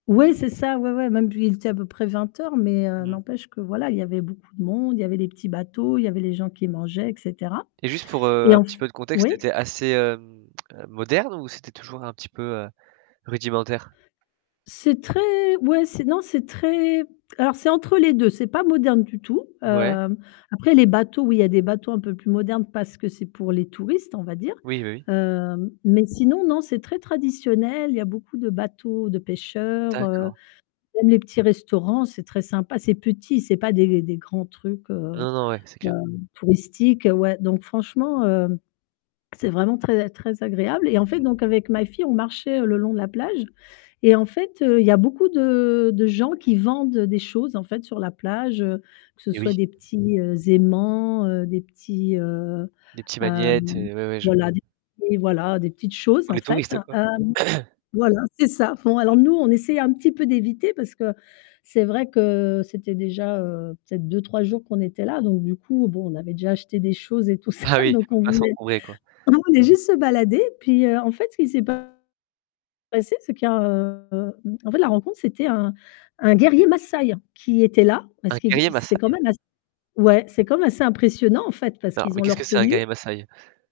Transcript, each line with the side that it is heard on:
left: Ouais, c'est ça, ouais, ouais, même puis il était à peu près 20:00, mais, heu,
right: Mmh.
left: n'empêche que, voilà, il y avait beaucoup de monde, il y avait les petits bateaux, il y avait les gens qui mangeaient et cetera.
right: Et juste pour, heu,
left: Et
right: un
left: en f
right: petit peu de contexte,
left: oui?
right: c'était assez, hem, heu, moderne ou c'était toujours un petit peu, heu, rudimentaire?
left: C'est très ouais, c'est non, c'est très alors c'est entre les 2, c'est pas moderne du tout.
right: Ouais.
left: Hem, après les bateaux, oui, il y a des bateaux un peu plus modernes parce que c'est pour les touristes, on va dire.
right: Oui, bah, oui.
left: Heu, mais sinon, non, c'est très traditionnel, il y a beaucoup de bateaux de pêcheurs, heu,
right: D'accord.
left: même les petits restaurants, c'est très sympa, c'est petit, c'est pas des des grands trucs, heu,
right: Non, non, ouais c'est
left: heu,
right: clair.
left: touristiques, ouais. Donc franchement, heu, c'est vraiment très a très agréable et en fait,
right: Mmh.
left: donc avec ma fille, on marchait le long de la plage et en fait, heu, il y a beaucoup de de gens qui vendent des choses en fait, sur la plage, heu, que ce
right: Eh oui.
left: soit des petits, heu, aimants, heu, des petits, heu,
right: Des petits magnets
left: hem,
right: et ouais, ouais, je vois.
left: voilà, des des voilà, des petites choses,
right: Pour
left: en
right: les
left: fait.
right: touristes, quoi.
left: Hem, voilà, c'est ça. Bon, alors,
right: Mmh.
left: nous, on essaye un petit peu d'éviter parce que c'est vrai que c'était déjà, heu, peut-être 2-3 jours qu'on était là. Donc du coup, bon, on avait déjà acheté des choses et tout ça.
right: Ah oui,
left: Donc
right: faut
left: on
right: pas
left: voulait
right: s'encombrer, quoi.
left: nous on venait juste se balader, puis, heu, en fait ce qui s'est passé, c'est qu'il y a, heu, en fait, la rencontre, c'était un un guerrier Massaï qui était là, parce
right: Un
left: qu'il g
right: guerrier
left: c'est quand
right: massaï?
left: même as ouais, c'est quand même assez impressionnant en fait, parce
right: Alors,
left: qu'ils
right: mais
left: ont
right: qu'est-ce que
left: leur
right: c'est un
left: tenue.
right: guerrier massaï?